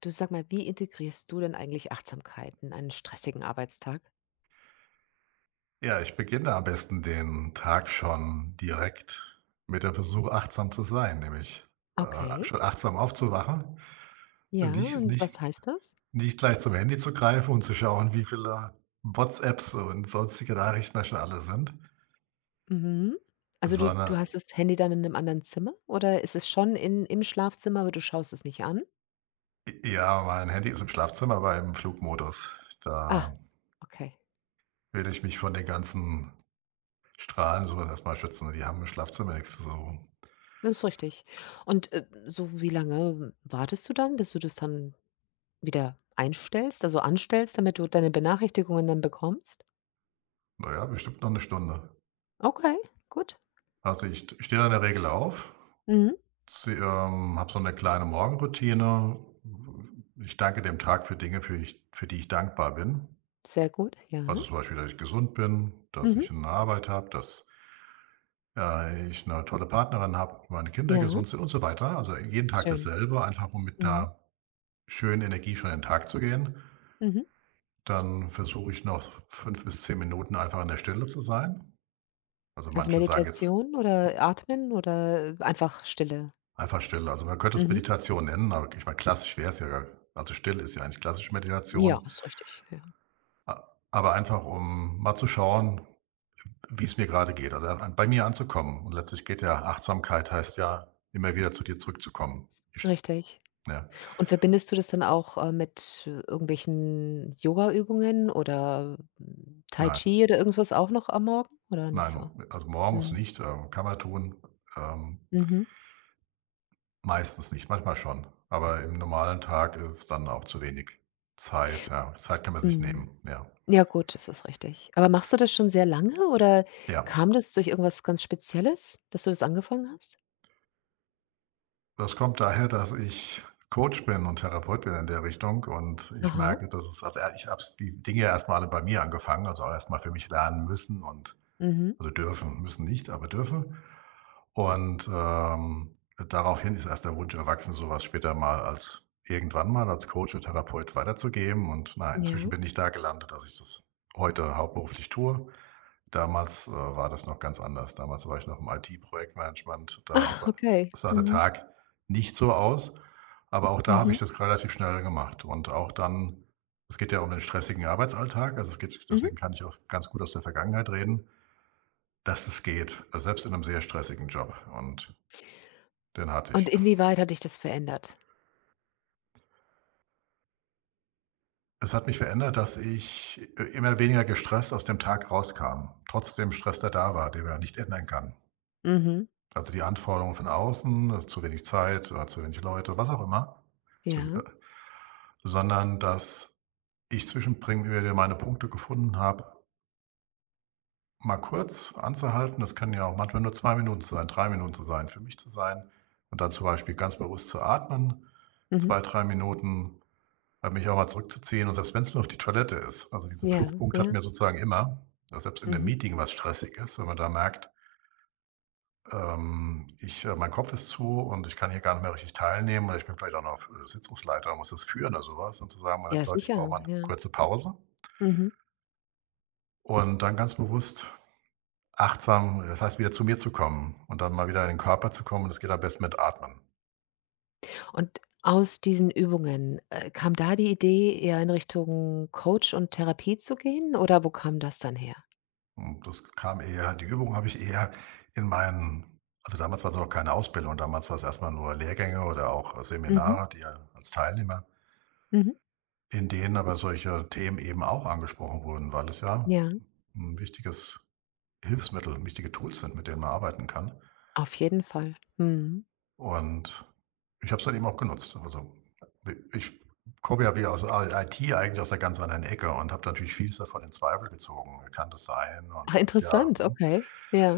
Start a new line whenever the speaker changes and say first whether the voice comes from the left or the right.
left: Du sag mal, wie integrierst du denn eigentlich Achtsamkeit in einen stressigen Arbeitstag?
right: Ja, ich beginne am besten den Tag schon direkt mit dem Versuch, achtsam zu sein, nämlich,
left: Okay,
right: schon achtsam aufzuwachen,
left: ja,
right: nicht
left: und
right: nicht
left: was heißt das?
right: nicht gleich zum Handy zu greifen und zu schauen, wie viele WhatsApps und sonstige Nachrichten da schon alle sind,
left: Mhm. Also du
right: sondern
left: hast das Handy dann in einem anderen Zimmer oder ist es schon im Schlafzimmer, aber du schaust es nicht an?
right: ja, mein Handy ist im Schlafzimmer, aber im Flugmodus.
left: Ah,
right: Da
left: okay,
right: will ich mich von den ganzen Strahlen und so was schützen. Die haben im Schlafzimmer nichts zu suchen.
left: das ist richtig. Und so wie lange wartest du dann, bis du das dann wieder einstellst, also anstellst, damit du deine Benachrichtigungen dann bekommst?
right: Naja, bestimmt noch eine Stunde.
left: Okay, gut.
right: Also, ich stehe dann in der Regel auf.
left: Mhm.
right: Z Habe so eine kleine Morgenroutine. Ich danke dem Tag für Dinge, für die ich dankbar bin.
left: Sehr gut, ja.
right: Also, zum Beispiel, dass ich gesund bin, dass
left: Mhm.
right: ich eine Arbeit habe, dass, ich eine tolle Partnerin habe, meine Kinder
left: Ja,
right: gesund sind und so weiter. Also, jeden Tag
left: schön.
right: dasselbe, einfach um mit
left: Mhm.
right: einer schönen Energie schon in den Tag zu gehen.
left: Mhm.
right: Dann versuche ich noch 5 bis 10 Minuten einfach in der Stille zu sein. Also,
left: Also,
right: manche sagen jetzt
left: Meditation oder Atmen oder einfach Stille?
right: einfach Stille. Also, man könnte es
left: Mhm.
right: Meditation nennen, aber ich meine, klassisch wäre es ja, also, Stille ist ja eigentlich klassische
left: Ja,
right: Meditation.
left: ist richtig, ja,
right: A aber einfach, um mal zu schauen, wie es mir gerade geht, also, a bei mir anzukommen. Und letztlich geht ja Achtsamkeit, heißt ja, immer wieder zu dir zurückzukommen. Ich
left: richtig.
right: Ja,
left: Und verbindest du das dann auch, mit irgendwelchen Yoga-Übungen oder, Tai
right: nein,
left: Chi oder irgendwas auch noch am Morgen oder nicht so?
right: nein, also, morgens
left: Mhm.
right: nicht, kann man tun, ähm,
left: Mhm.
right: meistens nicht, manchmal schon, aber im normalen Tag ist es dann auch zu wenig Zeit, ja. Zeit kann man sich
left: Mhm.
right: nehmen, ja.
left: Ja gut, das ist richtig. Aber machst du das schon sehr lange oder
right: Ja.
left: kam das durch irgendwas ganz Spezielles, dass du das angefangen hast?
right: Das kommt daher, dass ich Coach bin und Therapeut bin in der Richtung, und ich
left: Aha.
right: merke, dass es, also, ja, ich habe die Dinge erst mal alle bei mir angefangen, also, erst mal für mich lernen müssen, und
left: Mhm.
right: also, dürfen, müssen nicht, aber dürfen. Und, daraufhin ist erst der Wunsch erwachsen, sowas später mal als irgendwann mal als Coach und Therapeut weiterzugeben, und na, inzwischen
left: Ja,
right: bin ich da gelandet, dass ich das heute hauptberuflich tue. Damals, war das noch ganz anders. Damals war ich noch im IT-Projektmanagement. Da sah
left: okay.
right: sah der
left: Mhm.
right: Tag nicht so aus, aber auch da habe ich
left: Mhm.
right: das relativ schnell gemacht, und auch dann, es geht ja um den stressigen Arbeitsalltag, also, es geht,
left: Mhm.
right: deswegen kann ich auch ganz gut aus der Vergangenheit reden, dass es geht, also selbst in einem sehr stressigen Job, und den hatte
left: Und
right: ich.
left: inwieweit hat dich das verändert?
right: Es hat mich verändert, dass ich, immer weniger gestresst aus dem Tag rauskam, trotz dem Stress, der da war, den man nicht ändern kann.
left: Mhm.
right: Also, die Anforderungen von außen, du hast zu wenig Zeit oder zu wenig Leute, was auch immer, zu viel,
left: Ja,
right: sondern dass ich zwischenpringe meine Punkte gefunden habe, mal kurz anzuhalten. Das können ja auch manchmal nur 2 Minuten sein, 3 Minuten zu sein, für mich zu sein, und dann zum Beispiel ganz bewusst zu atmen,
left: mhm.
right: 2 3 Minuten, halt mich auch mal zurückzuziehen, und selbst wenn es nur auf die Toilette ist. Also, diesen
left: Ja,
right: Fluchtpunkt hat
left: ja.
right: mir sozusagen immer, dass selbst in 'nem
left: Mhm.
right: Meeting, was stressig ist, wenn man da merkt, ich mein Kopf ist zu und ich kann hier gar nicht mehr richtig teilnehmen, oder ich bin vielleicht auch noch Sitzungsleiter, muss das führen oder sowas, und zu sagen: „Moment,
left: Ja,
right: Leute, ich brauche
left: sicher,
right: mal eine
left: ja.
right: kurze Pause.“
left: Mhm.
right: Und dann ganz bewusst achtsam, das heißt, wieder zu mir zu kommen und dann mal wieder in den Körper zu kommen, und das geht am besten mit Atmen.
left: Und aus diesen Übungen, kam da die Idee, eher in Richtung Coach und Therapie zu gehen oder wo kam das dann her?
right: Und das kam eher, die Übung habe ich eher in meinen, also, damals war es noch keine Ausbildung, damals war's erst mal nur Lehrgänge oder auch
left: Mhm,
right: Seminare, die ja als Teilnehmer,
left: mhm.
right: in denen aber solche Themen eben auch angesprochen wurden, weil es ja
left: Ja,
right: ein wichtiges Hilfsmittel, wichtige Tools sind, mit denen man arbeiten kann.
left: auf jeden Fall. Mhm.
right: Und ich habe es dann eben auch genutzt. Also, ich komme ja wieder aus der IT, eigentlich aus der ganz anderen Ecke, und habe natürlich vieles davon in Zweifel gezogen. Kann das sein? Und
left: Ah,
right: das ist ja,
left: interessant,
right: hm.
left: okay, ja.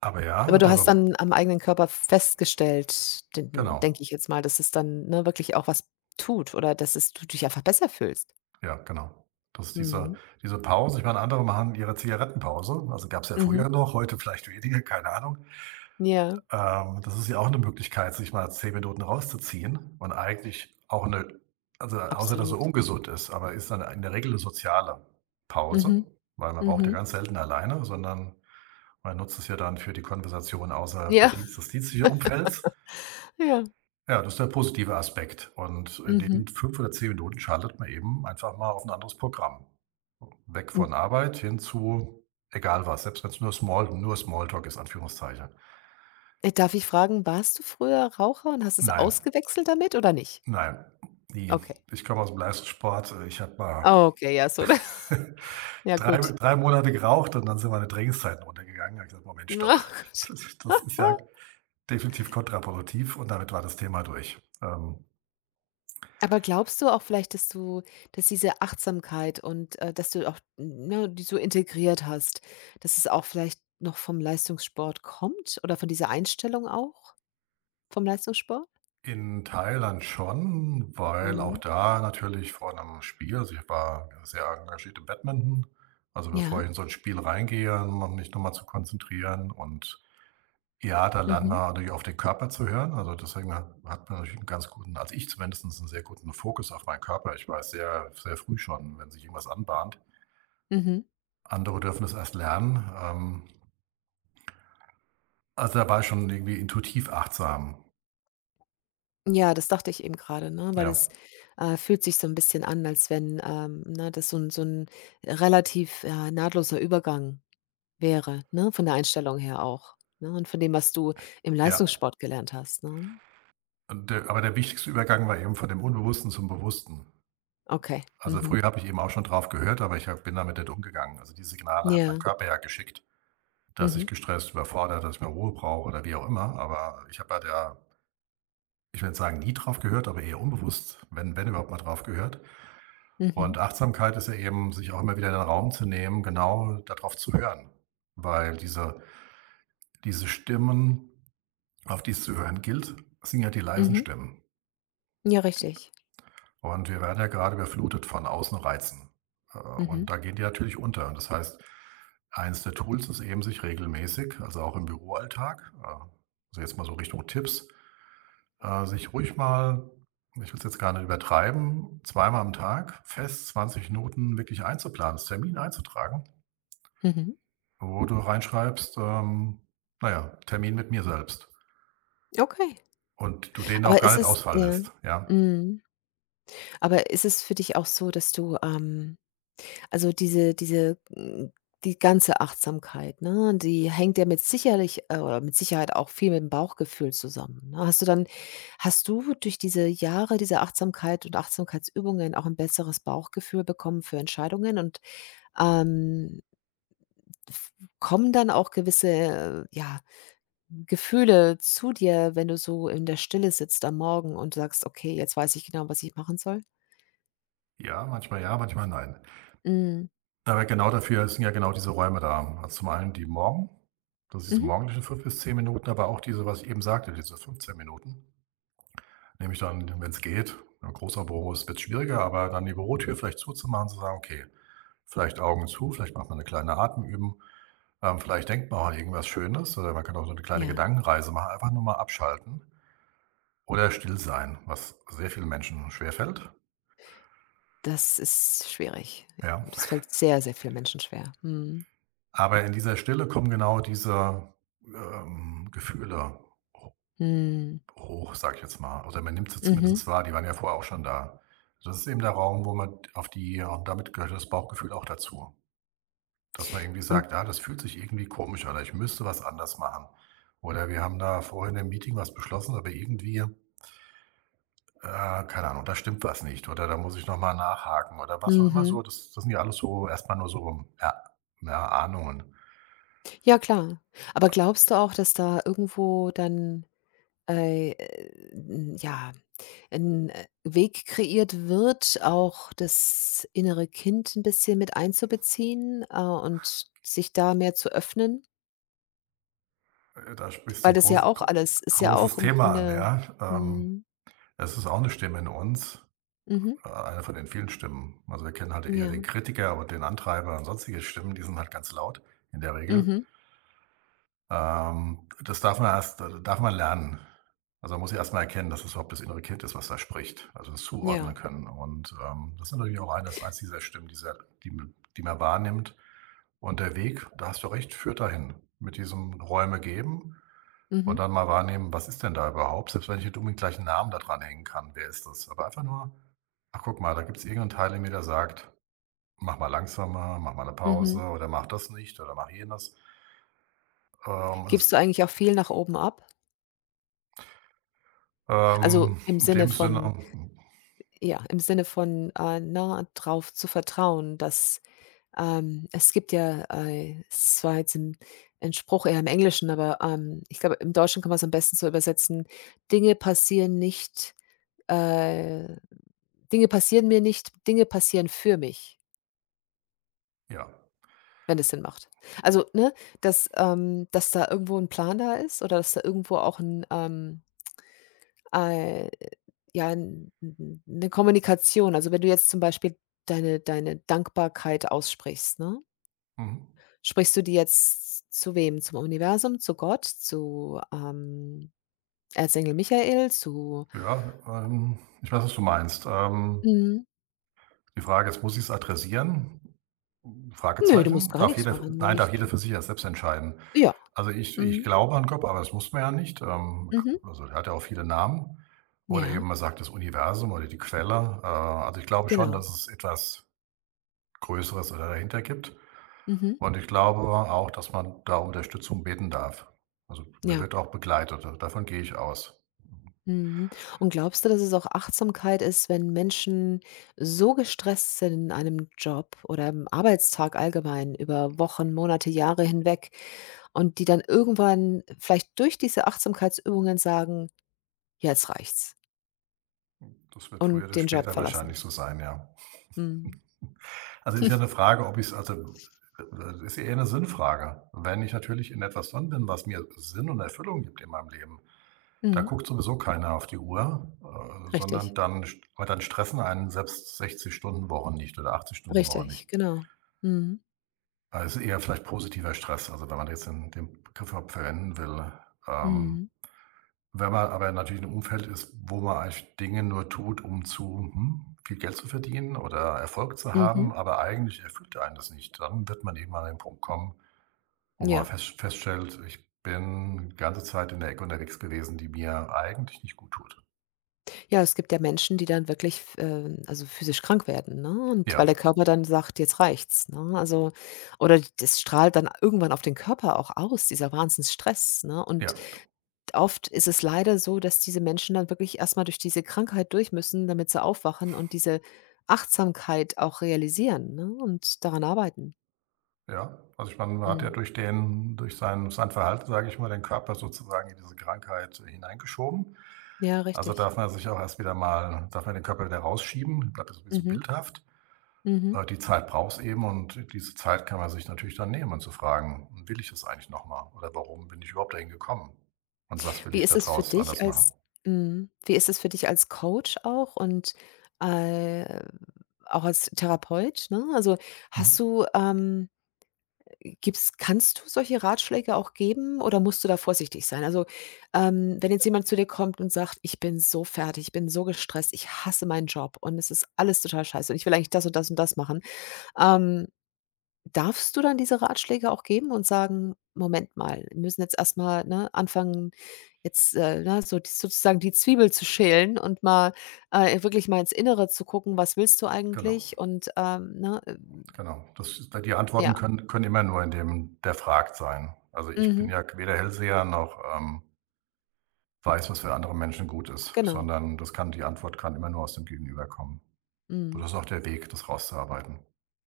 right: Aber
left: Aber
right: ja,
left: du
right: der
left: hast
right: Bew
left: dann am eigenen Körper festgestellt, den denke
right: genau.
left: ich jetzt mal, dass es dann, ne, wirklich auch was tut oder dass es du dich einfach besser fühlst.
right: Ja, genau. Das ist diese
left: Mhm,
right: diese Pause. Ich meine, andere machen ihre Zigarettenpause. Also, gab es ja
left: mhm,
right: früher noch, heute vielleicht weniger, keine Ahnung.
left: ja,
right: Das ist ja auch eine Möglichkeit, sich mal 10 Minuten rauszuziehen und eigentlich auch eine, also, außer dass sie
left: absolut.
right: ungesund ist, aber ist dann in der Regel eine soziale Pause,
left: Mhm,
right: weil man raucht ja
left: mhm.
right: ganz selten alleine, sondern man nutzt es ja dann für die Konversation außerhalb der
left: Ja.
right: Dienstlichen Umfelds.
left: Ja.
right: Ja, das ist der positive Aspekt, und in
left: Mhm.
right: den 5 oder 10 Minuten schaltet man eben einfach mal auf ein anderes Programm. Weg
left: Hm,
right: von Arbeit hin zu, egal was, selbst wenn es nur Smalltalk ist, Anführungszeichen.
left: darf ich fragen, warst du früher Raucher und hast es
right: Nein,
left: ausgewechselt damit oder nicht?
right: nein, nie.
left: Okay.
right: Ich komme aus dem Leistungssport. Ich habe mal
left: Ah, okay, ja, so ja
right: drei
left: gut.
right: drei Monate geraucht, und dann sind meine Trainingszeiten runtergegangen. Da habe ich gesagt: „Moment,
left: Na
right: stopp.
left: gut.
right: Das ist ja definitiv kontraproduktiv.“ Und damit war das Thema durch.
left: Aber glaubst du auch vielleicht, dass diese Achtsamkeit und, dass du auch, ne, die so integriert hast, dass es auch vielleicht noch vom Leistungssport kommt oder von dieser Einstellung auch vom Leistungssport?
right: In Thailand schon, weil auch
left: Mhm.
right: da natürlich vor einem Spiel, also, ich war sehr engagiert im Badminton. Also, bevor
left: Ja.
right: ich in so ein Spiel reingehe, um mich nochmal zu konzentrieren, und ja, da lernt
left: Mhm.
right: man natürlich auf den Körper zu hören. Also, deswegen hat man natürlich 'n ganz guten, also, ich zumindest einen sehr guten Fokus auf meinen Körper. Ich weiß sehr sehr früh schon, wenn sich irgendwas anbahnt.
left: Mhm.
right: Andere dürfen es erst lernen. Also, da war ich schon irgendwie intuitiv achtsam.
left: Ja, das dachte ich eben gerade, ne, weil
right: Ja,
left: es, äh, fühlt sich so ein bisschen an, als wenn, ne, das so ein relativ, ja, nahtloser Übergang wäre, ne, von der Einstellung her auch, ne, und von dem, was du im
right: ja.
left: Leistungssport gelernt hast, ne?
right: Und der aber der wichtigste Übergang war eben von dem Unbewussten zum Bewussten.
left: Okay.
right: Also,
left: Mhm.
right: früher habe ich eben auch schon drauf gehört, aber ich habe bin damit nicht umgegangen. Also, die Signale hat mein
left: Ja.
right: Körper ja geschickt, dass ich
left: Mhm.
right: gestresst, überfordert, dass ich mal Ruhe brauche oder wie auch immer. Aber ich habe ja der ich will nicht sagen, nie drauf gehört, aber eher unbewusst, wenn überhaupt mal drauf gehört. Und
left: Mhm.
right: Achtsamkeit ist ja eben, sich auch immer wieder in den Raum zu nehmen, genau darauf zu hören. Weil diese Stimmen, auf die es zu hören gilt, sind ja die leisen
left: Mhm.
right: Stimmen.
left: Ja, richtig.
right: Und wir werden ja gerade überflutet von Außenreizen. Äh,
left: Mhm.
right: und da gehen die natürlich unter. Und das heißt, eins der Tools ist eben, sich regelmäßig, also auch im Büroalltag, also jetzt mal so Richtung Tipps, sich ruhig mal, ich will es jetzt gar nicht übertreiben, zweimal am Tag fest 20 Minuten wirklich einzuplanen, das Termin einzutragen,
left: Mhm.
right: wo du reinschreibst, na ja, Termin mit mir selbst,
left: Okay.
right: und du den auch
left: Aber
right: gar
left: ist
right: nicht
left: es
right: ausfallen
left: ja.
right: lässt, ja?
left: Mhm. Aber ist es für dich auch so, dass du, also die ganze Achtsamkeit, ne, die hängt ja mit sicherlich oder mit Sicherheit auch viel mit dem Bauchgefühl zusammen, ne? Hast du durch diese Jahre dieser Achtsamkeit und Achtsamkeitsübungen auch ein besseres Bauchgefühl bekommen für Entscheidungen und, ähm, f kommen dann auch gewisse, ja, Gefühle zu dir, wenn du so in der Stille sitzt am Morgen und sagst: „Okay, jetzt weiß ich genau, was ich machen soll?“
right: Ja, manchmal nein.
left: Mhm.
right: Aber genau dafür sind ja genau diese Räume da. Also, zum einen die Morgen, das ist
left: Mhm.
right: morgendliche 5 bis 10 Minuten, aber auch diese, was ich eben sagte, diese 15 Minuten. Nehme ich dann, wenn es geht, 'n großer Büro ist, wird schwieriger, aber dann die Bürotür vielleicht zuzumachen, zu sagen: „Okay, vielleicht Augen zu, vielleicht macht man eine kleine Atemübung, vielleicht denkt man auch an irgendwas Schönes, oder man kann auch so eine kleine
left: Ja.
right: Gedankenreise machen, einfach nur mal abschalten oder still sein“, was sehr vielen Menschen schwerfällt,
left: Das ist schwierig, ja.
right: ja.
left: Und das fällt sehr, sehr vielen Menschen schwer. Mhm.
right: Aber in dieser Stille kommen genau diese, Gefühle ho
left: Mhm.
right: hoch, sage ich jetzt mal. Oder man nimmt sie
left: Mhm.
right: zumindest wahr, die waren ja vorher auch schon da. Das ist eben der Raum, wo man auf die, und damit gehört das Bauchgefühl auch dazu. Dass man irgendwie
left: Und
right: sagt: „Ja, das fühlt sich irgendwie komisch an, ich müsste was anders machen.“ Oder: „Wir haben da vorhin im Meeting was beschlossen, aber irgendwie, keine Ahnung, da stimmt was nicht.“ Oder: „Da muss ich noch mal nachhaken.“ Oder was auch immer,
left: mhm.
right: so. Das sind ja alles so erst mal nur so, ja, ja, Ahnungen.
left: Ja klar. Aber glaubst du auch, dass da irgendwo dann, äh, n ja, 'n Weg kreiert wird, auch das innere Kind ein bisschen mit einzubeziehen, und sich da mehr zu öffnen?
right: Da sprichst du
left: Weil
right: ein
left: das ja auch alles ist ja
right: großes
left: auch im
right: Thema an,
left: Grunde
right: ja. Ähm,
left: mhm.
right: Es ist auch eine Stimme in uns,
left: Mhm.
right: eine von den vielen Stimmen. Also, wir kennen halt eher den
left: Ja.
right: Kritiker und den Antreiber und sonstige Stimmen, die sind halt ganz laut in der Regel.
left: Mhm.
right: Das darf man erst darf man lernen. Also, man muss ja erst mal erkennen, dass es überhaupt das innere Kind ist, was da spricht, also das
left: Ja.
right: zuordnen können. Und, das ist natürlich auch eines eins dieser Stimmen, dieser, die man wahrnimmt. Und der Weg, da hast du recht, führt dahin. Mit diesem Räume geben
left: Mhm.
right: und dann mal wahrnehmen, was ist denn da überhaupt? Selbst wenn ich nicht unbedingt gleich einen Namen da dran hängen kann, wer ist das? Aber einfach nur: „Ach, guck mal, da gibt's irgend 'n Teil in mir, der sagt: 'Mach mal langsamer, mach mal eine Pause
left: Mhm.
right: oder mach das nicht oder mach jenes.'“
left: Gibst
right: es
left: du eigentlich auch viel nach oben ab? Also, im
right: In
left: Sinne
right: dem
left: von
right: Sinne,
left: ja, im Sinne von, ne, drauf zu vertrauen, dass es gibt ja, es war jetzt 'n Spruch eher im Englischen, aber, ich glaube, im Deutschen kann man es am besten so übersetzen: „Dinge passieren nicht, äh Dinge passieren mir nicht, Dinge passieren für mich“,
right: ja.
left: wenn es Sinn macht. Also, ne, dass da irgendwo ein Plan da ist oder dass da irgendwo auch Ei ja, eine Kommunikation. Also, wenn du jetzt zum Beispiel deine Dankbarkeit aussprichst, ne?
right: Mhm.
left: Sprichst du die jetzt zu wem? Zum Universum, zu Gott, zu, Erzengel Michael, zu
right: Ja, ich weiß, was du meinst.
left: mhm.
right: Die Frage ist, muss ich es adressieren?
left: Nö, du musst
right: Fragezeichen.
left: gar
right: Darf
left: nichts
right: jeder,
left: machen.
right: nein,
left: Ne, ich
right: darf jeder für sich ja selbst entscheiden.
left: ja.
right: Also, ich
left: Mhm.
right: glaube an Gott, aber das muss man ja nicht.
left: Mhm.
right: Also, er hat ja auch viele Namen oder eben
left: Ja,
right: man sagt das Universum oder die Quelle. Also, ich glaube schon,
left: genau.
right: dass es etwas Größeres da dahinter gibt,
left: Mhm.
right: und ich glaube auch, dass man da um Unterstützung beten darf. Also, man
left: Ja.
right: wird auch begleitet, davon gehe ich aus.
left: Mhm. Und glaubst du, dass es auch Achtsamkeit ist, wenn Menschen so gestresst sind in einem Job oder im Arbeitstag allgemein über Wochen, Monate, Jahre hinweg und die dann irgendwann vielleicht durch diese Achtsamkeitsübungen sagen: Ja, „Jetzt reicht's“
right: Das wird früher
left: und
right: oder
left: den Job
right: später
left: verlassen?
right: wahrscheinlich so sein, ja.
left: Mhm.
right: Also, ist ja eine Frage, ob ich es, also, ist eher eine Sinnfrage. Wenn ich natürlich in etwas drin bin, was mir Sinn und Erfüllung gibt in meinem Leben, da
left: Mhm.
right: guckt sowieso keiner auf die Uhr,
left: Richtig,
right: sondern dann st aber dann stressen einen selbst 60-Stunden-Wochen nicht oder 80-Stunden-Wochen
left: richtig,
right: nicht.
left: genau. Mhm.
right: Also, ist eher vielleicht positiver Stress, also, wenn man jetzt den Begriff überhaupt verwenden will. Ähm
left: Mhm.
right: Wenn man aber natürlich in 'nem Umfeld ist, wo man eigentlich Dinge nur tut, um zu, viel Geld zu verdienen oder Erfolg zu
left: Mhm.
right: haben, aber eigentlich erfüllt einen das nicht, dann wird man irgendwann an den Punkt kommen, wo man
left: Ja.
right: feststellt: „Ich bin die ganze Zeit in der Ecke unterwegs gewesen, die mir eigentlich nicht gut tut.“
left: Ja, es gibt ja Menschen, die dann wirklich, also physisch krank werden, ne? Und weil
right: Ja,
left: der Körper dann sagt: „Jetzt reicht's“, ne? Also oder das strahlt dann irgendwann auf den Körper auch aus, dieser Wahnsinnsstress, ne?
right: ja,
left: Und oft ist es leider so, dass diese Menschen dann wirklich erst mal durch diese Krankheit durch müssen, damit sie aufwachen und diese Achtsamkeit auch realisieren, ne, und daran arbeiten.
right: ja. Also, ich meine, man hat ja
left: Mhm.
right: durch sein Verhalten, sage ich mal, den Körper sozusagen in diese Krankheit hineingeschoben.
left: Ja,
right: Also,
left: richtig.
right: darf man sich auch erst wieder mal, darf man den Körper wieder rausschieben, bleibt das ein bisschen
left: Mhm.
right: bildhaft.
left: Mhm.
right: Die Zeit braucht's eben, und diese Zeit kann man sich natürlich dann nehmen und zu fragen: „Will ich das eigentlich nochmal oder warum bin ich überhaupt dahin gekommen und was will
left: Wie
right: ich
left: ist
right: da
left: es für
right: draus
left: dich
right: anders machen?“
left: als mhm, wie ist es für dich als Coach auch und, äh, auch als Therapeut, ne?
right: Mhm.
left: Hast du, ähm gibst kannst du solche Ratschläge auch geben oder musst du da vorsichtig sein? Also, wenn jetzt jemand zu dir kommt und sagt: „Ich bin so fertig, ich bin so gestresst, ich hasse meinen Job und es ist alles total scheiße und ich will eigentlich das und das und das machen.“ Ähm Darfst du dann diese Ratschläge auch geben und sagen: „Moment mal, wir müssen jetzt erst mal, ne, anfangen, jetzt, ne, so d sozusagen die Zwiebel zu schälen und mal, wirklich mal ins Innere zu gucken, was willst du
right: Genau,
left: eigentlich?“ Und,
right: genau. Das ist, die
left: ja.
right: Antworten können immer nur in dem, der fragt, sein. Also, ich bin
left: Mhm.
right: ja weder Hellseher noch, weiß, was für andere Menschen gut ist,
left: Genau.
right: sondern das kann die Antwort kann immer nur aus dem Gegenüber kommen. Und
left: Mhm.
right: das ist auch der Weg, das rauszuarbeiten.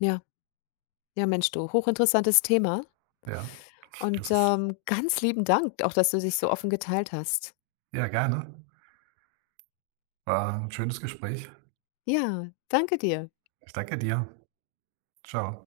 left: Ja. Ja, Mensch du, hochinteressantes Thema
right: Ja,
left: und,
right: das ist
left: ganz lieben Dank auch, dass du dich so offen geteilt hast.
right: ja, gerne. War 'n schönes Gespräch.
left: Ja, danke dir.
right: Ich danke dir. Ciao.